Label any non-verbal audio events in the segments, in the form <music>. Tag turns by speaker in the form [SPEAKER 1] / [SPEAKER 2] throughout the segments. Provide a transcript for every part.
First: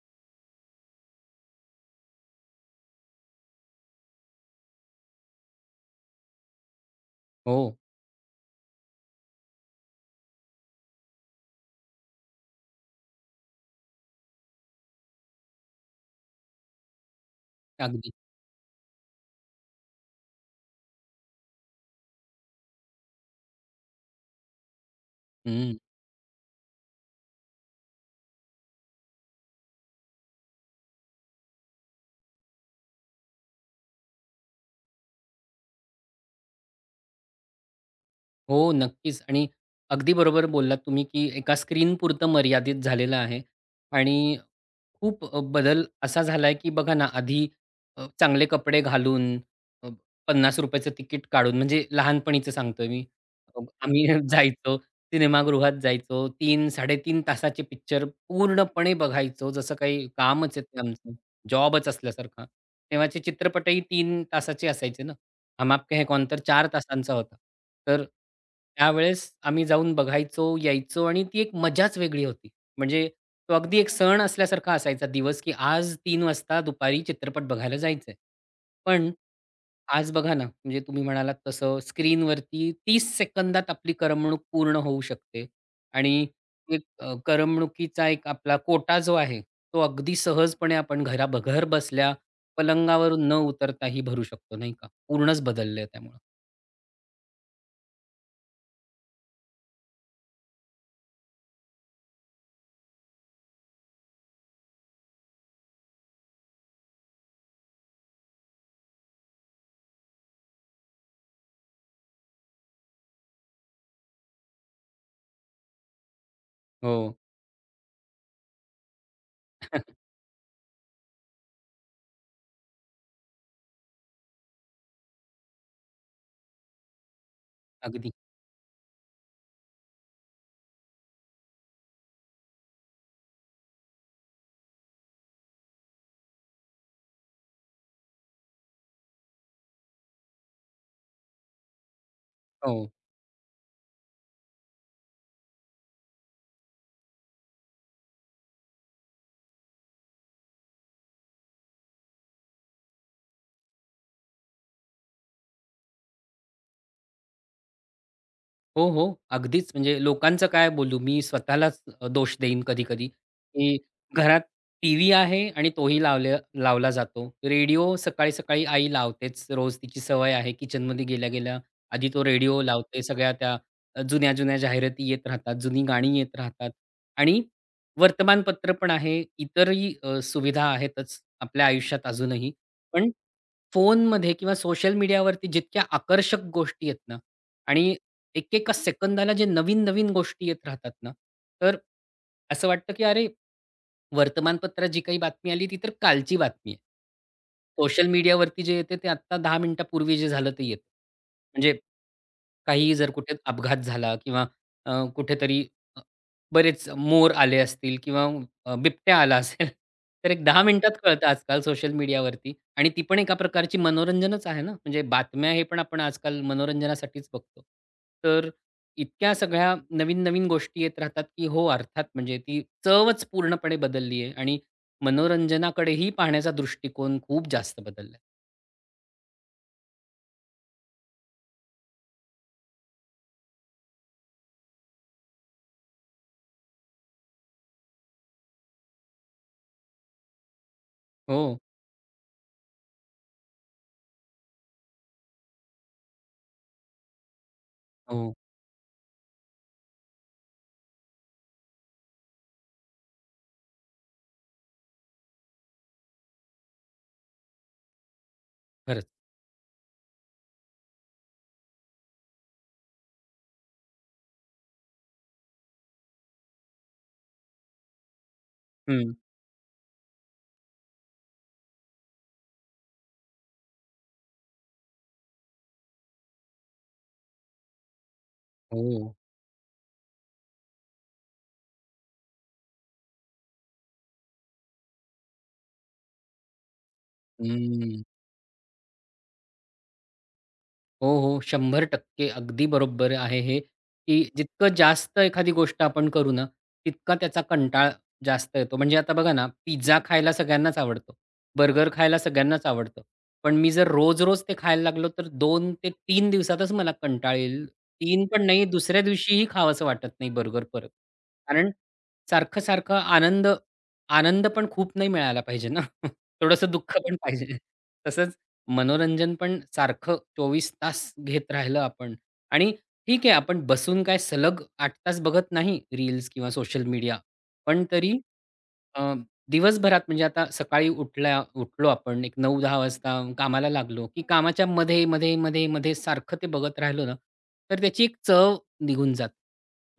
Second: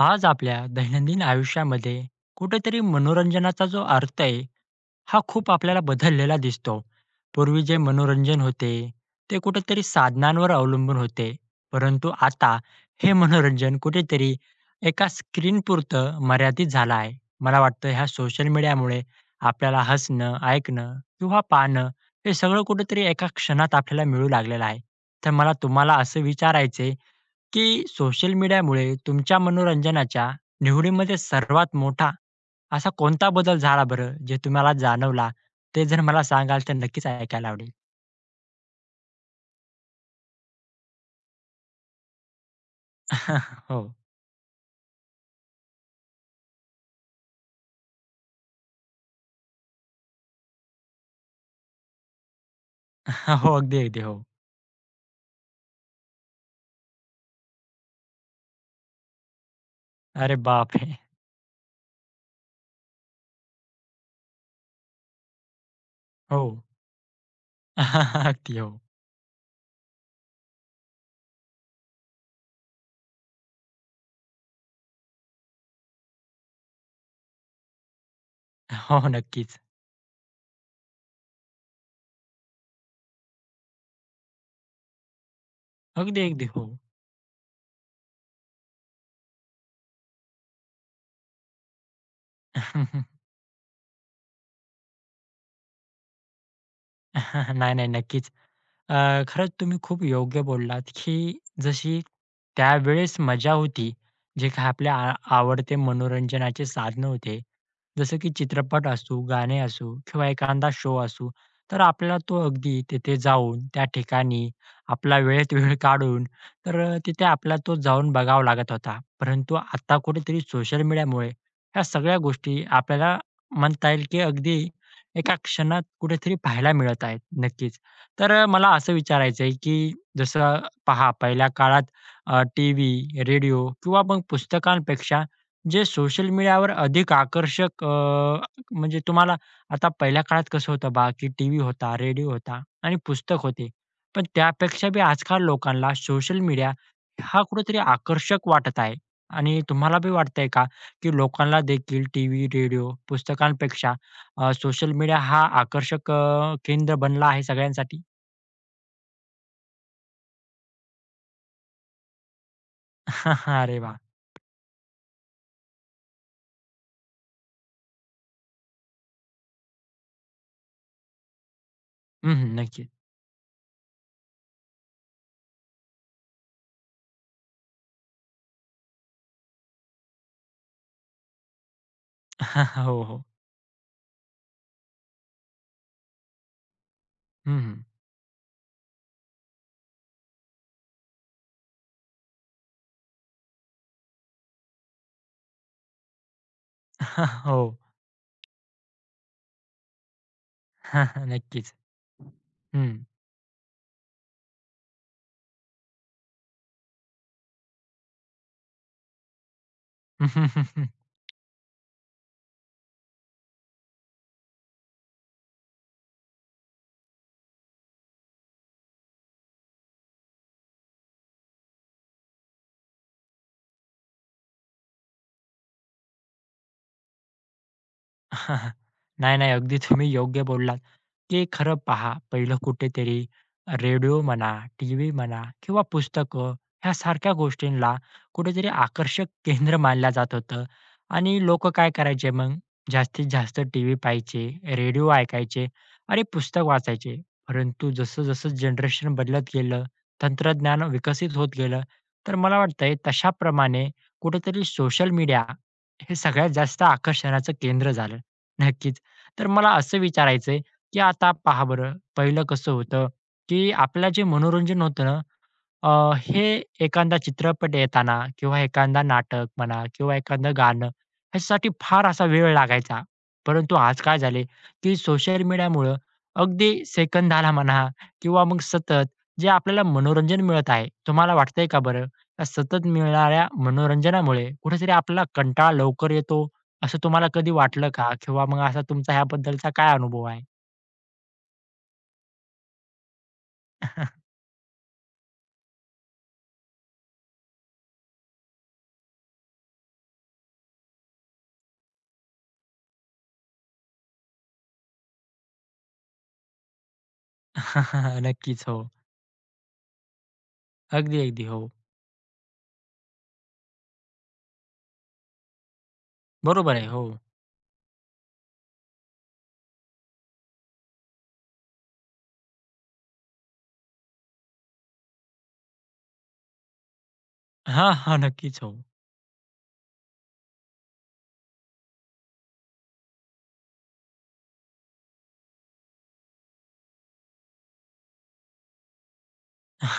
[SPEAKER 1] आज आपल्या दैनंदिन आयुष्यामध्ये कुठेतरी मनोरंजनाचा जो अर्थ आहे हा खूप आपल्याला बदललेला दिसतो.
[SPEAKER 2] हो,
[SPEAKER 1] पूर्वी जे मनोरंजन होते ते कुठेतरी साधनांवर अवलंबून होते. परंतु आता हे मनोरंजन कुठेतरी एका स्क्रीनपुरतं मर्यादित झालं आहे. मला वाटतं ह्या
[SPEAKER 2] अगदी.
[SPEAKER 1] सोशल मीडियामुळे आपल्याला हसणं, ऐकणं किंवा पाहणं हे सगळं कुठेतरी एका क्षणात आपल्याला मिळू लागलेलं आहे. तर मला
[SPEAKER 2] हं.
[SPEAKER 1] तुम्हाला असं विचारायचंय की सोशल मीडियामुळे तुमच्या मनोरंजनाच्या निवडीमध्ये सर्वात मोठा असा कोणता बदल झाला बरं, जे तुम्हाला जाणवला? ते जर मला सांगाल तर नक्कीच ऐकायला आवडेल.
[SPEAKER 2] हो, नक्कीच आणि अगदी बरोबर बोललात तुम्ही, की एका स्क्रीनपुरतं मर्यादित झालेलं आहे
[SPEAKER 1] <laughs> हो.
[SPEAKER 2] आणि खूप बदल असा झालाय, की बघा ना, आधी चांगले कपडे घालून अ, ₹50चं तिकीट काढून म्हणजे लहानपणीचं सांगतोय मी.
[SPEAKER 1] हो. अगदी, अगदी.
[SPEAKER 2] आम्ही
[SPEAKER 1] हो.
[SPEAKER 2] <laughs> जायचो, सिनेमागृहात जायचो. 3-3.5 तासाचे पिक्चर पूर्णपणे बघायचो, जसं काही
[SPEAKER 1] अरे
[SPEAKER 2] कामच आहे
[SPEAKER 1] बाप
[SPEAKER 2] ते
[SPEAKER 1] बापरे!
[SPEAKER 2] आमचं, जॉबच असल्यासारखा. तेव्हाचे चित्रपटही 3 तासाचे असायचे ना. हम आपके है कौन तर
[SPEAKER 1] हो.
[SPEAKER 2] 4 तासांचा होता. तर
[SPEAKER 1] <laughs> अगदी. हो.
[SPEAKER 2] त्यावेळेस आम्ही जाऊन बघायचो, यायचो आणि ती एक मजाच वेगळी होती. म्हणजे तो अगदी एक सण असल्यासारखा असायचा दिवस, की आज 3 वाजता दुपारी चित्रपट बघायला जायचंय.
[SPEAKER 1] हो,
[SPEAKER 2] पण
[SPEAKER 1] नक्कीच.
[SPEAKER 2] आज बघा ना, म्हणजे तुम्ही म्हणालात तसं स्क्रीनवरती 30 सेकंदात आपली करमणूक पूर्ण होऊ शकते
[SPEAKER 1] अगदी,
[SPEAKER 2] आणि
[SPEAKER 1] अगदी. हो.
[SPEAKER 2] एक करमणुकीचा एक आपला कोटा जो आहे, तो अगदी सहजपणे आपण घर बसल्या
[SPEAKER 1] <laughs>
[SPEAKER 2] पलंगावरून न उतरताही भरू शकतो, नाही का? पूर्णच बदललंय त्यामुळं.
[SPEAKER 1] नाही, नाही. नक्कीच. खरंच तुम्ही खूप योग्य बोललात, की जशी त्यावेळेस मजा होती, जे काही आपल्या आवडते मनोरंजनाचे साधनं होते, जसं की चित्रपट असू, गाणे असू किंवा एखादा शो असू, तर आपल्याला तो अगदी तिथे जाऊन, त्या ठिकाणी आपला वेळेत वेळ काढून, तर
[SPEAKER 2] हो.
[SPEAKER 1] तिथे आपल्याला तो जाऊन बघावा लागत होता. परंतु आता
[SPEAKER 2] <laughs>
[SPEAKER 1] कुठेतरी सोशल मीडियामुळे ह्या सगळ्या गोष्टी आपल्याला म्हणता येईल, की अगदी एका क्षणात कुठेतरी पाहायला मिळत आहेत. नक्कीच.
[SPEAKER 2] अगदी.
[SPEAKER 1] तर मला असं विचारायचं आहे, की जसं पहा पहिल्या काळात टीव्ही, रेडिओ किंवा मग पुस्तकांपेक्षा जे सोशल मीडियावर अधिक आकर्षक म्हणजे तुम्हाला आता पहिल्या काळात कसं होतं बघा, की टीव्ही होता, रेडिओ होता
[SPEAKER 2] हो.
[SPEAKER 1] आणि पुस्तक होते. पण त्यापेक्षा बी आजकाल लोकांना सोशल मीडिया हा कुठेतरी आकर्षक वाटत आहे आणि तुम्हाला बी वाटतंय का, की लोकांना देखील टीव्ही, रेडिओ, पुस्तकांपेक्षा सोशल मीडिया हा आकर्षक केंद्र बनला आहे सगळ्यांसाठी?
[SPEAKER 2] हो, हो. अगदीच म्हणजे लोकांचं काय बोलू मी स्वतःलाच दोष देईन कधी-कधी,
[SPEAKER 1] <laughs>
[SPEAKER 2] की
[SPEAKER 1] अरे वाह!
[SPEAKER 2] घरात टीव्ही आहे आणि तोही लावला जातो. रेडिओ सकाळी-सकाळी आई लावतेच, रोज तिची सवय आहे किचनमध्ये गेल्या-गेल्या आधी तो
[SPEAKER 1] हं, हं.
[SPEAKER 2] रेडिओ
[SPEAKER 1] नक्कीच.
[SPEAKER 2] लावते. सगळ्या त्या जुन्या-जुन्या जाहिराती येत राहतात, जुनी गाणी येत राहतात आणि वर्तमानपत्र पण आहे. इतरही सुविधा आहेतच आपल्या आयुष्यात अजूनही.
[SPEAKER 1] <laughs> हो,
[SPEAKER 2] पण
[SPEAKER 1] हो.
[SPEAKER 2] फोनमध्ये किंवा सोशल मीडियावरती जितक्या आकर्षक गोष्टी आहेत ना
[SPEAKER 1] हं, हं.
[SPEAKER 2] आणि एकेका सेकंदाला जे नवीन-नवीन गोष्टी येत राहतात ना, तर असं वाटतं, की अरे, वर्तमानपत्रात जी काही बातमी आली ती तर कालची बातमी आहे.
[SPEAKER 1] <laughs> हो.
[SPEAKER 2] सोशल मीडियावरती जे येते ते आत्ता 10 मिनिटापूर्वी जे झालं ते येतं.
[SPEAKER 1] <laughs>
[SPEAKER 2] म्हणजे
[SPEAKER 1] नक्कीच. हं.
[SPEAKER 2] काहीही जर कुठे अपघात झाला किंवा कुठेतरी बरेच मोर आले असतील किंवा बिबट्या आला असेल, <laughs> तर एक 10
[SPEAKER 1] <laughs>
[SPEAKER 2] मिनिटात कळतं आजकाल सोशल मीडियावरती आणि ती पण एका प्रकारची मनोरंजनच आहे ना, म्हणजे बातम्या हे पण आपण आजकाल मनोरंजनासाठीच बघतो. तर इतक्या सगळ्या नवीन-नवीन गोष्टी येत राहतात, की हो अर्थात म्हणजे ती चवच पूर्णपणे बदलली आहे आणि मनोरंजनाकडेही पाहण्याचा दृष्टिकोन खूप जास्त बदलला.
[SPEAKER 1] <laughs> नाही, नाही. अगदी तुम्ही योग्य बोललात, की खरं पहा पहिलं कुठेतरी रेडिओ म्हणा, टीव्ही म्हणा किंवा पुस्तकं ह्यासारख्या गोष्टींना कुठेतरी आकर्षक केंद्र मानलं जात होतं आणि
[SPEAKER 2] हो,
[SPEAKER 1] लोकं काय करायचे मग जास्तीत जास्त टीव्ही पाहायचे, रेडिओ ऐकायचे आणि पुस्तक वाचायचे. परंतु
[SPEAKER 2] हो.
[SPEAKER 1] जसं-जसं जनरेशन बदलत गेलं, तंत्रज्ञान विकसित होत गेलं, तर मला वाटतंय तशाप्रमाणे कुठेतरी सोशल मीडिया हे सगळ्यात जास्त आकर्षणाचं केंद्र झालं. नक्कीच.
[SPEAKER 2] खरंच.
[SPEAKER 1] तर मला असं विचारायचंय, की आता पहा बरं, पहिलं कसं होतं, की आपलं जे मनोरंजन होतं ना, अ, हे एखादा चित्रपट येताना किंवा एखादा
[SPEAKER 2] हं.
[SPEAKER 1] नाटक म्हणा किंवा एखादं गाणं ह्यासाठी फार असा वेळ लागायचा. परंतु आज काय झाले, की सोशल मीडियामुळं अगदी सेकंदाला म्हणा किंवा मग सतत
[SPEAKER 2] हो.
[SPEAKER 1] जे आपल्याला मनोरंजन मिळत आहे. तुम्हाला वाटतंय का बरं? या सतत मिळणाऱ्या मनोरंजनामुळे कुठेतरी आपल्याला कंटाळा लवकर येतो, असं तुम्हाला कधी वाटलं
[SPEAKER 2] हं.
[SPEAKER 1] का? किंवा मग असा तुमचा ह्याबद्दलचा काय अनुभव आहे?
[SPEAKER 2] हो, हो. 100% अगदी बरोबर आहे हे, की
[SPEAKER 1] <laughs>
[SPEAKER 2] जितकं जास्त एखादी गोष्ट आपण करू ना, तितका त्याचा कंटाळा जास्त येतो. म्हणजे आता बघा ना, पिझ्झा खायला सगळ्यांनाच आवडतो. बर्गर खायला सगळ्यांनाच आवडतं. पण मी जर रोज-रोज ते खायला लागलो, तर 2 ते 3 दिवसातच मला कंटाळा येईल. 3 पण
[SPEAKER 1] नक्कीच.
[SPEAKER 2] नाही,
[SPEAKER 1] हो.
[SPEAKER 2] दुसऱ्या दिवशीही खावंसं वाटत नाही बर्गर परत.
[SPEAKER 1] अगदी, अगदी. हो.
[SPEAKER 2] कारण सारखं-सारखं आनंद, आनंद पण खूप नाही मिळाला पाहिजे ना. <laughs> थोडंसं
[SPEAKER 1] बरोबर आहे.
[SPEAKER 2] दुःख
[SPEAKER 1] हो.
[SPEAKER 2] पण पाहिजे. तसंच मनोरंजन पण सारखं 24 तास घेत राहिलं आपण आणि ठीक आहे, आपण बसून काय सलग 8 तास बघत नाही रील्स किंवा सोशल मीडिया. पण
[SPEAKER 1] हां,
[SPEAKER 2] तरी
[SPEAKER 1] हां. नक्कीच हो.
[SPEAKER 2] अ, दिवसभरात म्हणजे आता सकाळी उठलो आपण एक 9-10 वाजता कामाला लागलो, की कामाच्या मध्ये सारखं ते बघत राहिलो ना, तर त्याची एक चव निघून जाते.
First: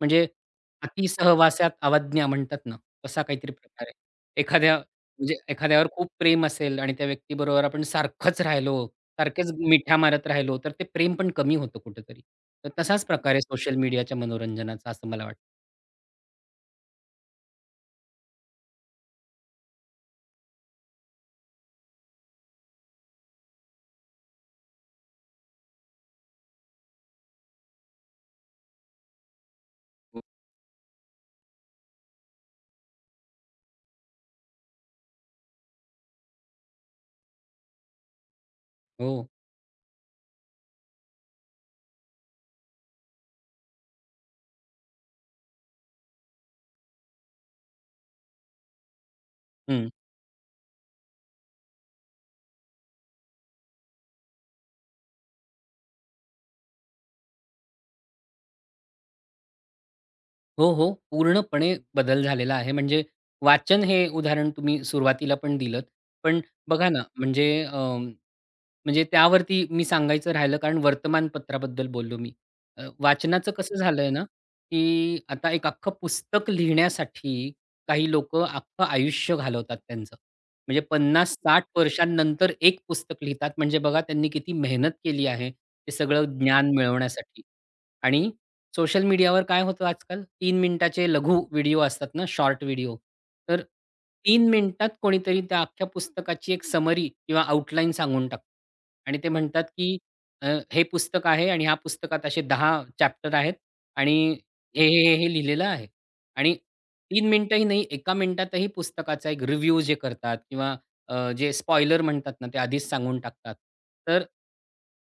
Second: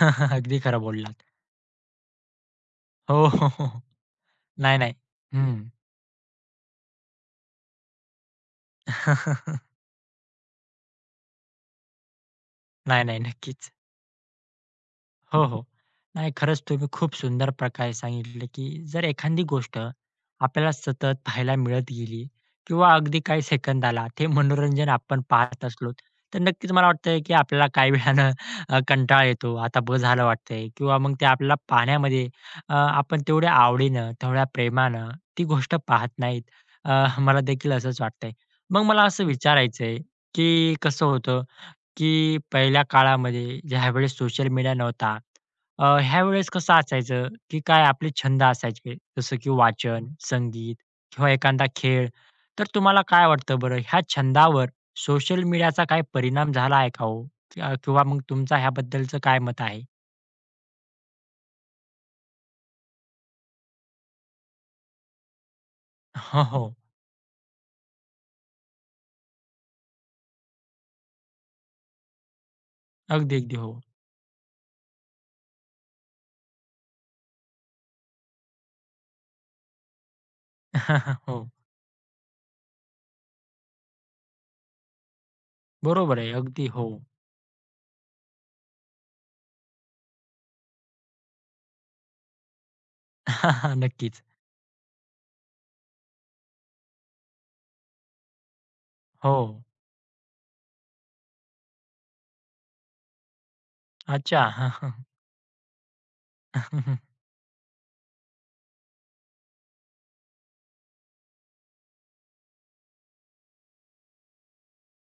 [SPEAKER 2] म्हणजे
[SPEAKER 1] अगदी खरं
[SPEAKER 2] "अति
[SPEAKER 1] बोललात.
[SPEAKER 2] सहवासात अवज्ञा" म्हणतात ना,
[SPEAKER 1] हो,
[SPEAKER 2] तसा
[SPEAKER 1] हो,
[SPEAKER 2] काहीतरी
[SPEAKER 1] हो. हो.
[SPEAKER 2] प्रकार आहे. एखाद्या
[SPEAKER 1] नाही, नाही.
[SPEAKER 2] म्हणजे
[SPEAKER 1] हं.
[SPEAKER 2] एखाद्यावर खूप प्रेम असेल आणि त्या व्यक्तीबरोबर आपण सारखंच राहिलो, सारखेच
[SPEAKER 1] <laughs>
[SPEAKER 2] मिठ्या मारत राहिलो, तर ते प्रेम पण कमी होतं कुठेतरी. तर
[SPEAKER 1] नाही,
[SPEAKER 2] तसाच
[SPEAKER 1] नाही.
[SPEAKER 2] प्रकार आहे
[SPEAKER 1] नक्कीच.
[SPEAKER 2] सोशल मीडियाच्या मनोरंजनाचा असं मला वाटतं.
[SPEAKER 1] हो, हो. नाही खरंच तुम्ही खूप सुंदर प्रकारे सांगितलं, की जर एखादी गोष्ट आपल्याला सतत पाहायला मिळत गेली किंवा अगदी काही सेकंदाला ते मनोरंजन आपण पाहत असलो, तर नक्कीच मला वाटतंय, की आपल्याला काही वेळानं कंटाळा येतो. आता बस
[SPEAKER 2] हो.
[SPEAKER 1] झालं वाटतंय किंवा मग ते आपल्याला पाहण्यामध्ये आपण तेवढ्या आवडीनं, तेवढ्या प्रेमानं ती गोष्ट पाहत नाहीत. मला देखील असंच वाटतंय. मग मला असं
[SPEAKER 2] हो.
[SPEAKER 1] विचारायचंय, की कसं होतं की पहिल्या काळामध्ये ज्यावेळेस सोशल मीडिया नव्हता, अ, ह्यावेळेस कसं असायचं, की काय आपले छंद असायचे, जसं की
[SPEAKER 2] हं.
[SPEAKER 1] वाचन, संगीत किंवा एखादा खेळ. तर तुम्हाला काय वाटतं बरं, ह्या छंदावर सोशल मीडियाचा काही परिणाम झाला आहे का हो? किंवा किंवा मग तुमचं ह्याबद्दलचं काय मत आहे?
[SPEAKER 2] हो, हो. पूर्णपणे बदल झालेला आहे. म्हणजे वाचन हे उदाहरण तुम्ही सुरुवातीला पण दिलंत. पण
[SPEAKER 1] हो, हो.
[SPEAKER 2] बघा ना, म्हणजे त्यावरती मी सांगायचं राहिलं कारण वर्तमानपत्राबद्दल बोललो मी.
[SPEAKER 1] अगदी,
[SPEAKER 2] वाचनाचं
[SPEAKER 1] अगदी. हो.
[SPEAKER 2] कसं झालंय ना, की आता एक अख्खं पुस्तक लिहिण्यासाठी काही लोकं अख्खं आयुष्य घालवतात त्यांचं. म्हणजे
[SPEAKER 1] <laughs> हो.
[SPEAKER 2] 50-60 वर्षांनंतर एक पुस्तक लिहितात. म्हणजे बघा त्यांनी किती मेहनत केली आहे, हे
[SPEAKER 1] बरोबर
[SPEAKER 2] सगळं
[SPEAKER 1] आहे. अगदी
[SPEAKER 2] ज्ञान
[SPEAKER 1] हो.
[SPEAKER 2] मिळवण्यासाठी. आणि सोशल मीडियावर काय होतं आजकाल 3 मिनिटाचे लघु व्हिडिओ असतात ना, शॉर्ट व्हिडिओ. तर
[SPEAKER 1] <laughs> नक्कीच.
[SPEAKER 2] 3 मिनिटात कोणीतरी त्या अख्ख्या पुस्तकाची एक समरी किंवा आउटलाईन सांगून टाकतो. आणि ते
[SPEAKER 1] हो.
[SPEAKER 2] म्हणतात, की हे पुस्तक आहे आणि ह्या पुस्तकात असे 10 चॅप्टर आहेत आणि
[SPEAKER 1] अच्छा.
[SPEAKER 2] हे लिहिलेलं आहे. आणि
[SPEAKER 1] <laughs>
[SPEAKER 2] 3 मिनिटंही नाही, 1 मिनिटातही पुस्तकाचा एक रिव्ह्यू जे करतात किंवा जे स्पॉइलर म्हणतात ना, ते आधीच सांगून टाकतात. तर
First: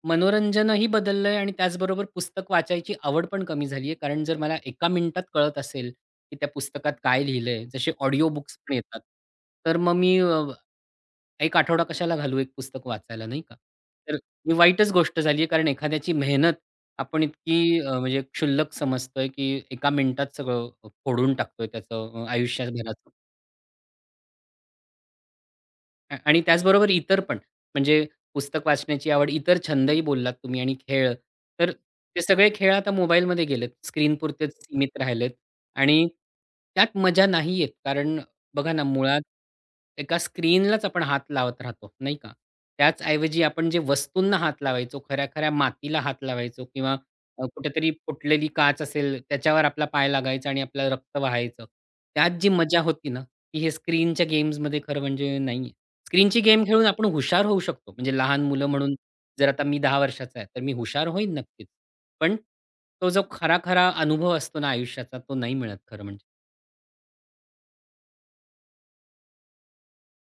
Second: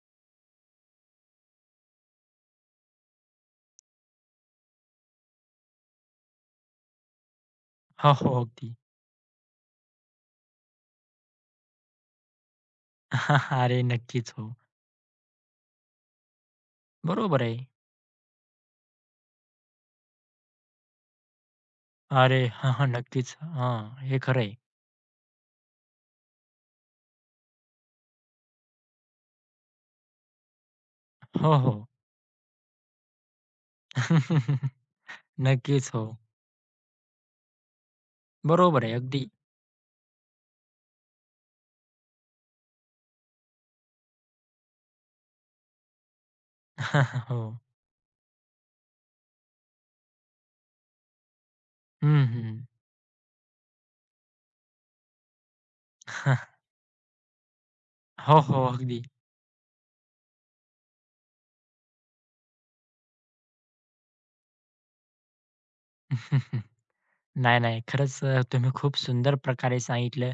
[SPEAKER 2] मनोरंजनही बदललंय आणि त्याचबरोबर पुस्तक वाचायची आवड पण कमी झाली आहे. कारण जर मला एका मिनिटात कळत असेल, की त्या पुस्तकात काय लिहिलंय, जसे
[SPEAKER 1] हो,
[SPEAKER 2] ऑडिओ
[SPEAKER 1] हो.
[SPEAKER 2] बुक्स
[SPEAKER 1] अगदी.
[SPEAKER 2] पण येतात. तर मग मी एक आठवडा कशाला घालू एक पुस्तक वाचायला, नाही का?
[SPEAKER 1] <laughs> अरे
[SPEAKER 2] तर
[SPEAKER 1] नक्कीच. हो.
[SPEAKER 2] ही वाईटच गोष्ट झाली आहे, कारण एखाद्याची मेहनत आपण
[SPEAKER 1] बरोबर आहे.
[SPEAKER 2] इतकी म्हणजे क्षुल्लक समजतोय, की एका मिनिटात सगळं फोडून टाकतोय त्याचं
[SPEAKER 1] अरे! हां, हां.
[SPEAKER 2] आयुष्यभराचं.
[SPEAKER 1] नक्कीच. हां, हे खरं आहे.
[SPEAKER 2] आणि त्याचबरोबर इतर पण, म्हणजे पुस्तक वाचण्याची आवड, इतर छंदही बोललात तुम्ही आणि खेळ.
[SPEAKER 1] हो,
[SPEAKER 2] तर
[SPEAKER 1] हो.
[SPEAKER 2] ते सगळे खेळ आता मोबाईलमध्ये गेलेत. स्क्रीनपुरतेच
[SPEAKER 1] <laughs>
[SPEAKER 2] सीमित राहिलेत
[SPEAKER 1] नक्कीच. हो.
[SPEAKER 2] आणि त्यात मजा नाही येत. कारण बघा ना,
[SPEAKER 1] बरोबर आहे
[SPEAKER 2] मुळात
[SPEAKER 1] अगदी.
[SPEAKER 2] एका स्क्रीनलाच आपण हात लावत राहतो, नाही का? त्याचऐवजी आपण जे वस्तूंना हात लावायचो, खऱ्या-खऱ्या मातीला हात लावायचो किंवा
[SPEAKER 1] <laughs> हो.
[SPEAKER 2] कुठेतरी फुटलेली काच असेल, त्याच्यावर आपला पाय लागायचा आणि आपलं रक्त वाहायचं.
[SPEAKER 1] हं,
[SPEAKER 2] त्यात जी
[SPEAKER 1] हं.
[SPEAKER 2] मजा होती ना, ती हे स्क्रीनच्या गेम्समध्ये खरं म्हणजे नाही. स्क्रीनची गेम
[SPEAKER 1] <laughs>
[SPEAKER 2] खेळून आपण हुशार होऊ शकतो. म्हणजे
[SPEAKER 1] हो,
[SPEAKER 2] लहान
[SPEAKER 1] हो.
[SPEAKER 2] मुलं म्हणून
[SPEAKER 1] अगदी.
[SPEAKER 2] जर आता मी 10 वर्षाचा आहे, तर मी हुशार होईन नक्कीच. पण तो जो खरा-खरा अनुभव असतो ना आयुष्याचा, तो नाही मिळत खरं म्हणजे.
[SPEAKER 1] <laughs> नाही, नाही. खरंच तुम्ही खूप सुंदर प्रकारे सांगितलं,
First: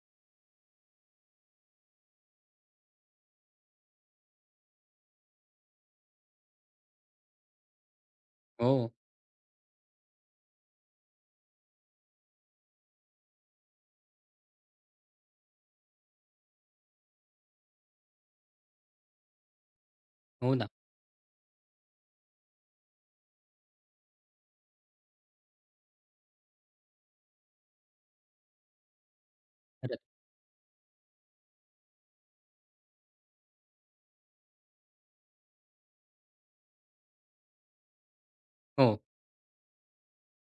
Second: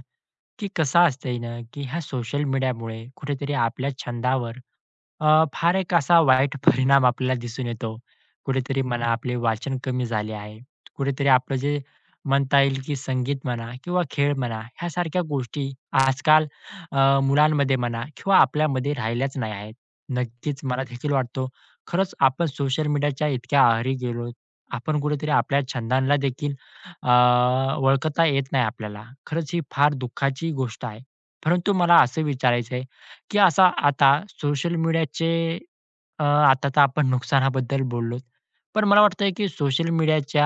[SPEAKER 1] की कसं असतंय ना, की ह्या सोशल मीडियामुळे कुठेतरी आपल्या छंदावर फार एक असा वाईट <laughs> परिणाम आपल्याला दिसून येतो. कुठेतरी
[SPEAKER 2] हो,
[SPEAKER 1] म्हणा आपले वाचन कमी झाले आहे. कुठेतरी आपलं जे म्हणता येईल, की संगीत म्हणा किंवा खेळ म्हणा ह्यासारख्या गोष्टी आजकाल मुलांमध्ये म्हणा किंवा आपल्यामध्ये राहिल्याच नाही आहेत.
[SPEAKER 2] हो
[SPEAKER 1] नक्कीच
[SPEAKER 2] ना.
[SPEAKER 1] मला देखील वाटतो, खरंच आपण सोशल मीडियाच्या इतक्या आहारी गेलो. आपण कुठेतरी आपल्या छंदांना देखील अ, ओळखता येत नाही आपल्याला. खरंच ही फार
[SPEAKER 2] खरंच.
[SPEAKER 1] दुःखाची गोष्ट आहे. परंतु मला असं विचारायचंय की असा आता सोशल मीडियाचे आता तर आपण नुकसानाबद्दल बोललोच. पण मला
[SPEAKER 2] हो,
[SPEAKER 1] वाटतंय की सोशल मीडियाच्या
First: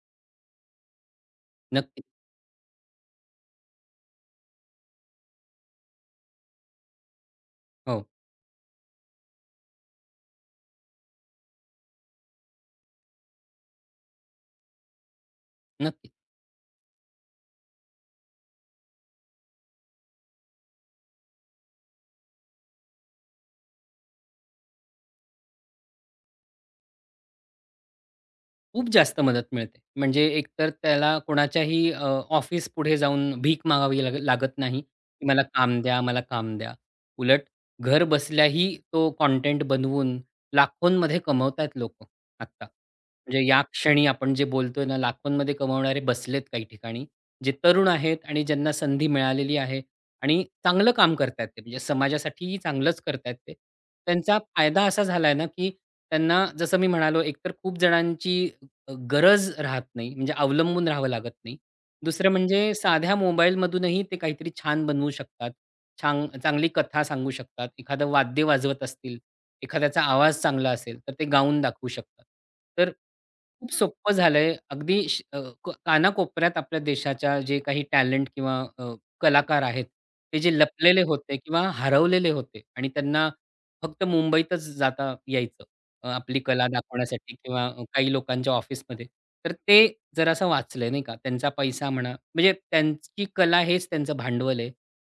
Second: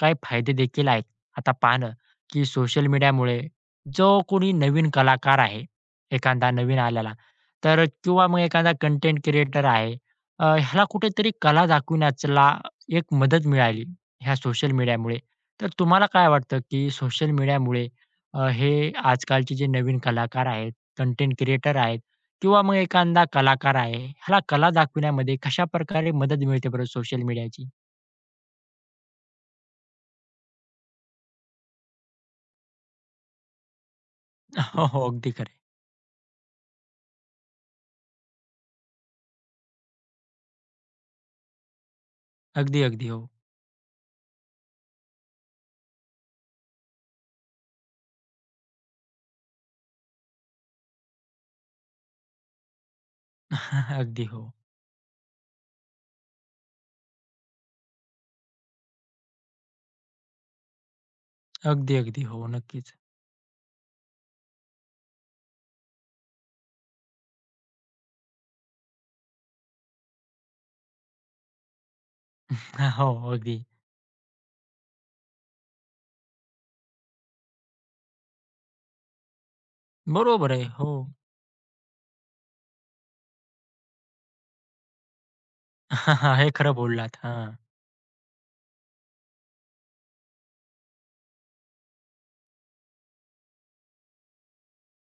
[SPEAKER 1] काही फायदे देखील आहेत. आता पहा
[SPEAKER 2] नक्की.
[SPEAKER 1] की सोशल मीडियामुळे जो कोणी नवीन कलाकार आहे, एखादा नवीन आलेला, तर
[SPEAKER 2] हो,
[SPEAKER 1] किंवा मग एखादा कंटेंट क्रिएटर आहे, ह्याला कुठेतरी कला दाखविण्याला एक मदत मिळाली ह्या सोशल मीडियामुळे. तर तुम्हाला
[SPEAKER 2] नक्की.
[SPEAKER 1] काय वाटतं की सोशल मीडियामुळे हे आजकालचे जे नवीन कलाकार आहेत, कंटेंट क्रिएटर आहेत, किंवा मग एखादा कलाकार आहे, ह्याला कला दाखविण्यामध्ये कशाप्रकारे मदत मिळते बरं सोशल मीडियाची?
[SPEAKER 2] खूप जास्त मदत मिळते. म्हणजे एकतर त्याला कोणाच्याही ऑफिस पुढे जाऊन भीक मागावी लागत नाही,
[SPEAKER 1] हो, हो.
[SPEAKER 2] की
[SPEAKER 1] अगदी
[SPEAKER 2] मला
[SPEAKER 1] खरं
[SPEAKER 2] काम द्या, मला काम द्या. उलट घर बसल्याही तो कंटेंट बनवून लाखोंमध्ये कमवतायत लोकं
[SPEAKER 1] आहे.
[SPEAKER 2] आत्ता.
[SPEAKER 1] अगदी, अगदी. हो.
[SPEAKER 2] म्हणजे या क्षणी आपण जे बोलतोय ना, लाखोंमध्ये कमवणारे बसलेत काही ठिकाणी. जे तरुण आहेत आणि ज्यांना संधी मिळालेली आहे आणि चांगलं काम करतायत ते. म्हणजे समाजासाठीही चांगलंच करतायत ते.
[SPEAKER 1] <laughs> अगदी
[SPEAKER 2] त्यांचा
[SPEAKER 1] हो.
[SPEAKER 2] फायदा असा झालाय ना, की त्यांना जसं मी म्हणालो, एकतर खूप जणांची गरज राहत नाही, म्हणजे अवलंबून राहावं लागत नाही.
[SPEAKER 1] अगदी, अगदी.
[SPEAKER 2] दुसरं
[SPEAKER 1] हो,
[SPEAKER 2] म्हणजे
[SPEAKER 1] नक्कीच.
[SPEAKER 2] साध्या मोबाईलमधूनही ते काहीतरी छान बनवू शकतात. छान चांगली कथा सांगू शकतात. एखादं वाद्य वाजवत असतील, एखाद्याचा आवाज चांगला असेल, तर ते गाऊन दाखवू शकतात. तर
[SPEAKER 1] <laughs> हो, अगदी.
[SPEAKER 2] खूप सोपं झालंय. अगदी श अ, क कानाकोपऱ्यात आपल्या देशाच्या जे काही टॅलेंट किंवा कलाकार आहेत, ते जे
[SPEAKER 1] बरोबर आहे. हो.
[SPEAKER 2] लपलेले होते किंवा हरवलेले होते आणि त्यांना फक्त मुंबईतच जाता यायचं.
[SPEAKER 1] <laughs>
[SPEAKER 2] आपली
[SPEAKER 1] हे
[SPEAKER 2] कला
[SPEAKER 1] खरं बोललात.
[SPEAKER 2] दाखवण्यासाठी
[SPEAKER 1] हां.
[SPEAKER 2] किंवा काही लोकांच्या ऑफिसमध्ये. तर ते जरासं वाचलंय नाही का. त्यांचा पैसा म्हणा, म्हणजे त्यांची कला हेच त्यांचं भांडवल आहे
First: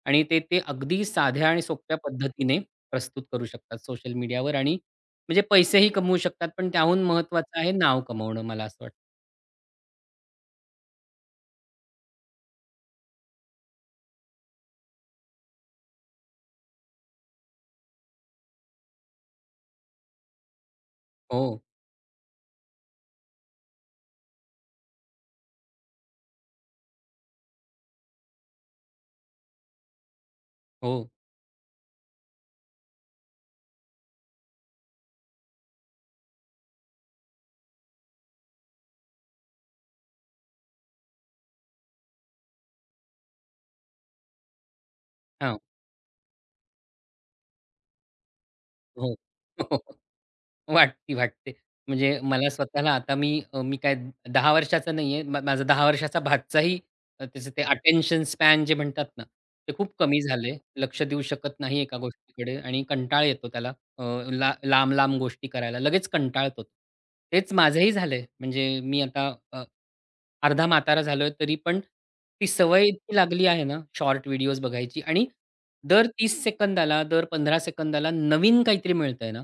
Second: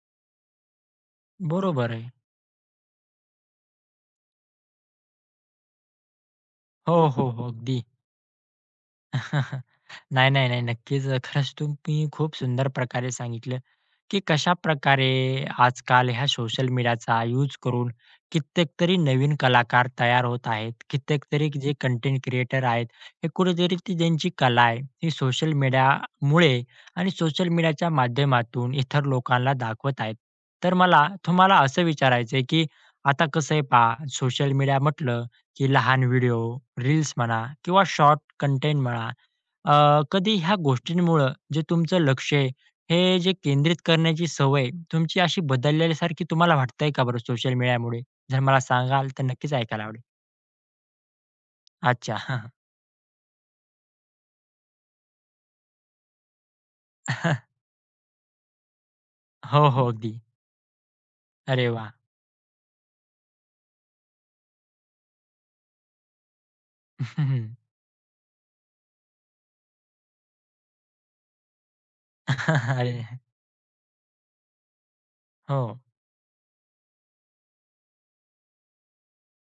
[SPEAKER 2] आणि ते ते अगदी साध्या आणि
[SPEAKER 1] बरोबर
[SPEAKER 2] सोप्या
[SPEAKER 1] आहे.
[SPEAKER 2] पद्धतीने प्रस्तुत करू शकतात सोशल मीडियावर आणि म्हणजे पैसेही कमवू शकतात. पण
[SPEAKER 1] हो,
[SPEAKER 2] त्याहून
[SPEAKER 1] हो, हो.
[SPEAKER 2] महत्त्वाचं आहे
[SPEAKER 1] अगदी.
[SPEAKER 2] नाव कमवणं मला असं वाटतं.
[SPEAKER 1] <laughs> नाही, नाही, नाही. नक्कीच. खरंच तुम्ही खूप सुंदर प्रकारे सांगितलं, की कशाप्रकारे आजकाल ह्या सोशल मीडियाचा यूज करून कित्येक तरी नवीन कलाकार तयार होत आहेत. कित्येक
[SPEAKER 2] हो,
[SPEAKER 1] तरी जे कंटेंट क्रिएटर आहेत, हे कुठेतरी ती ज्यांची कला आहे, ही सोशल मीडियामुळे आणि सोशल मीडियाच्या माध्यमातून इतर लोकांना दाखवत आहेत. तर
[SPEAKER 2] हो.
[SPEAKER 1] मला तुम्हाला असं विचारायचंय, की आता कसं आहे पहा, सोशल मीडिया म्हटलं, की लहान व्हिडिओ, रील्स म्हणा किंवा शॉर्ट कंटेंट म्हणा, कधी ह्या गोष्टींमुळं जे तुमचं लक्ष आहे, हे जे केंद्रित करण्याची सवय तुमची अशी
[SPEAKER 2] हां.
[SPEAKER 1] बदलल्यासारखी तुम्हाला वाटतंय का बरं सोशल मीडियामुळे? जर मला सांगाल
[SPEAKER 2] हो.
[SPEAKER 1] तर नक्कीच ऐकायला
[SPEAKER 2] <laughs>
[SPEAKER 1] आवडेल.
[SPEAKER 2] वाटते.
[SPEAKER 1] अच्छा.
[SPEAKER 2] म्हणजे मला स्वतःला आता मी काय 10 वर्षाचा नाहीये. माझा 10 वर्षाचा भाच्याही त्याचं ते
[SPEAKER 1] <laughs>
[SPEAKER 2] अटेन्शन स्पॅन जे म्हणतात ना,
[SPEAKER 1] हो,
[SPEAKER 2] ते
[SPEAKER 1] हो.
[SPEAKER 2] खूप
[SPEAKER 1] अगदी.
[SPEAKER 2] कमी झालंय. लक्ष देऊ शकत
[SPEAKER 1] अरे
[SPEAKER 2] नाही
[SPEAKER 1] वाह!
[SPEAKER 2] एका गोष्टीकडे आणि कंटाळा येतो त्याला. अ, ला लांब-लांब गोष्टी करायला लगेच कंटाळतो.
[SPEAKER 1] <laughs>
[SPEAKER 2] तेच माझंही झालंय. म्हणजे मी आता अ, अर्धा म्हातारा झालोय तरी पण ती सवय इतकी
[SPEAKER 1] अरे
[SPEAKER 2] लागली आहे ना, शॉर्ट व्हिडिओज बघायची आणि
[SPEAKER 1] हो.
[SPEAKER 2] दर 30 सेकंदाला, दर 15 सेकंदाला नवीन काहीतरी मिळतंय ना,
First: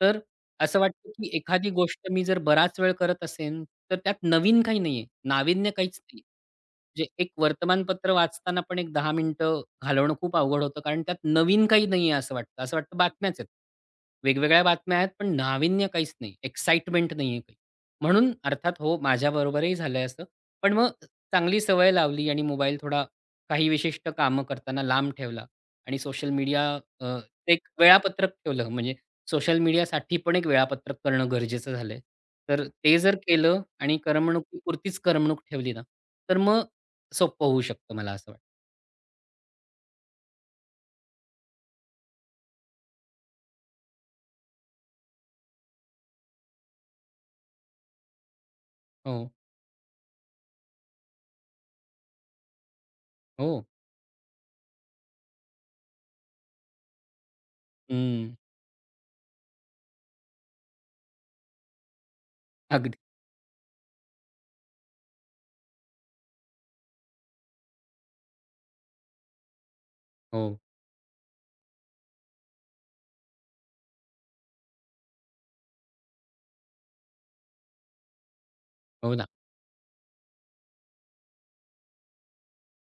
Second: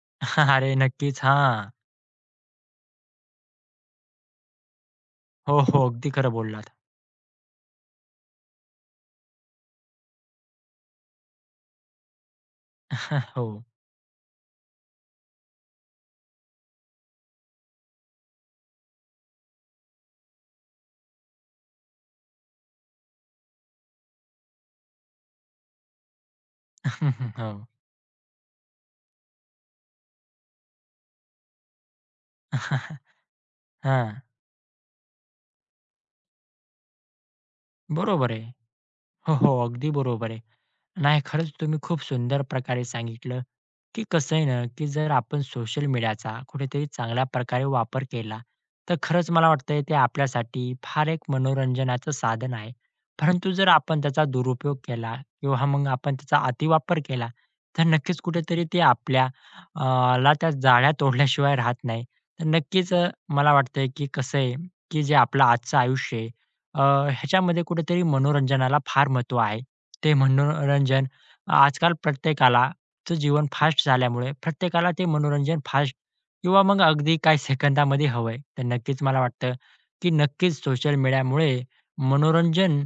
[SPEAKER 2] तर
[SPEAKER 1] <laughs> अरे
[SPEAKER 2] असं वाटतं,
[SPEAKER 1] नक्कीच.
[SPEAKER 2] की
[SPEAKER 1] हां.
[SPEAKER 2] एखादी गोष्ट मी जर बराच वेळ करत असेन, तर त्यात नवीन काही नाहीये.
[SPEAKER 1] हो,
[SPEAKER 2] नाविन्य
[SPEAKER 1] हो.
[SPEAKER 2] काहीच
[SPEAKER 1] अगदी
[SPEAKER 2] नाही.
[SPEAKER 1] खरं बोललात.
[SPEAKER 2] म्हणजे एक वर्तमानपत्र वाचताना पण एक 10 मिनिटं घालवणं खूप अवघड होतं. कारण त्यात नवीन काही नाहीये असं वाटतं. असं वाटतं
[SPEAKER 1] <laughs>
[SPEAKER 2] बातम्याच आहेत.
[SPEAKER 1] हो.
[SPEAKER 2] वेगवेगळ्या बातम्या आहेत, पण नाविन्य काहीच नाही. एक्साइटमेंट नाहीये काही. म्हणून अर्थात हो, माझ्याबरोबरही झालंय असं. पण मग चांगली सवय लावली आणि मोबाईल थोडा काही विशिष्ट कामं करताना लांब ठेवला आणि सोशल मीडिया अ,
[SPEAKER 1] <laughs> हो.
[SPEAKER 2] एक वेळापत्रक ठेवलं. म्हणजे सोशल मीडियासाठी पण एक वेळापत्रक करणं गरजेचं झालंय. तर ते जर केलं आणि
[SPEAKER 1] हां.
[SPEAKER 2] करमणुकीपुरतीच करमणूक ठेवली ना, तर मग सोपं होऊ शकतं मला असं
[SPEAKER 1] बरोबर
[SPEAKER 2] वाटतं.
[SPEAKER 1] आहे. हो, हो. अगदी बरोबर आहे. नाही, खरंच तुम्ही खूप सुंदर प्रकारे सांगितलं, की कसं आहे ना, की जर आपण सोशल मीडियाचा कुठेतरी चांगल्या प्रकारे वापर केला, तर खरंच
[SPEAKER 2] हो,
[SPEAKER 1] मला वाटतंय ते आपल्यासाठी फार एक मनोरंजनाचं साधन आहे. परंतु
[SPEAKER 2] हो.
[SPEAKER 1] जर आपण त्याचा दुरुपयोग केला किंवा मग आपण त्याचा अतिवापर केला, तर नक्कीच
[SPEAKER 2] हं.
[SPEAKER 1] कुठेतरी ते आपल्या अ, ला त्या जाळ्या तोडल्याशिवाय राहत नाही. तर नक्कीच
[SPEAKER 2] अगदी.
[SPEAKER 1] मला वाटतंय, की कसं आहे, की जे आपलं आजचं आयुष्य आहे, अ, ह्याच्यामध्ये कुठेतरी मनोरंजनाला फार महत्त्व आहे. ते
[SPEAKER 2] हो,
[SPEAKER 1] मनोरंजन आजकाल प्रत्येकालाचं जीवन फास्ट झाल्यामुळे प्रत्येकाला ते मनोरंजन फास्ट किंवा मग अगदी काही सेकंदामध्ये हवं तर नक्कीच
[SPEAKER 2] हो
[SPEAKER 1] मला
[SPEAKER 2] ना.
[SPEAKER 1] वाटतं, की नक्कीच सोशल मीडियामुळे मनोरंजन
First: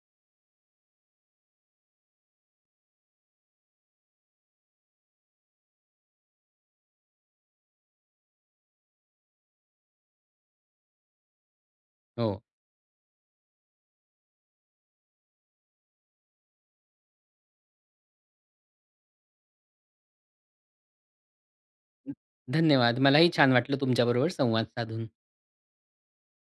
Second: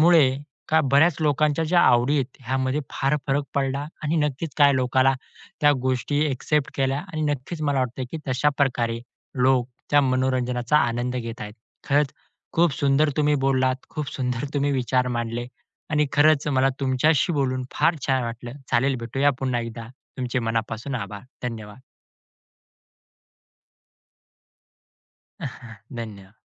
[SPEAKER 1] मुळे का बऱ्याच लोकांच्या ज्या आवडी आहेत ह्यामध्ये फार फरक पडला आणि नक्कीच काय लोकाला त्या गोष्टी एक्सेप्ट केल्या आणि नक्कीच मला वाटतं की तशा प्रकारे लोक त्या मनोरंजनाचा आनंद घेत आहेत. खरंच
[SPEAKER 2] हो.
[SPEAKER 1] खूप सुंदर तुम्ही बोललात, खूप सुंदर <laughs> तुम्ही विचार मांडले आणि खरंच मला तुमच्याशी बोलून फार छान वाटलं. चालेल भेटूया पुन्हा एकदा. तुमचे मनापासून आभार. धन्यवाद.
[SPEAKER 2] धन्यवाद. मलाही छान वाटलं तुमच्याबरोबर संवाद साधून.
[SPEAKER 1] धन्यवाद.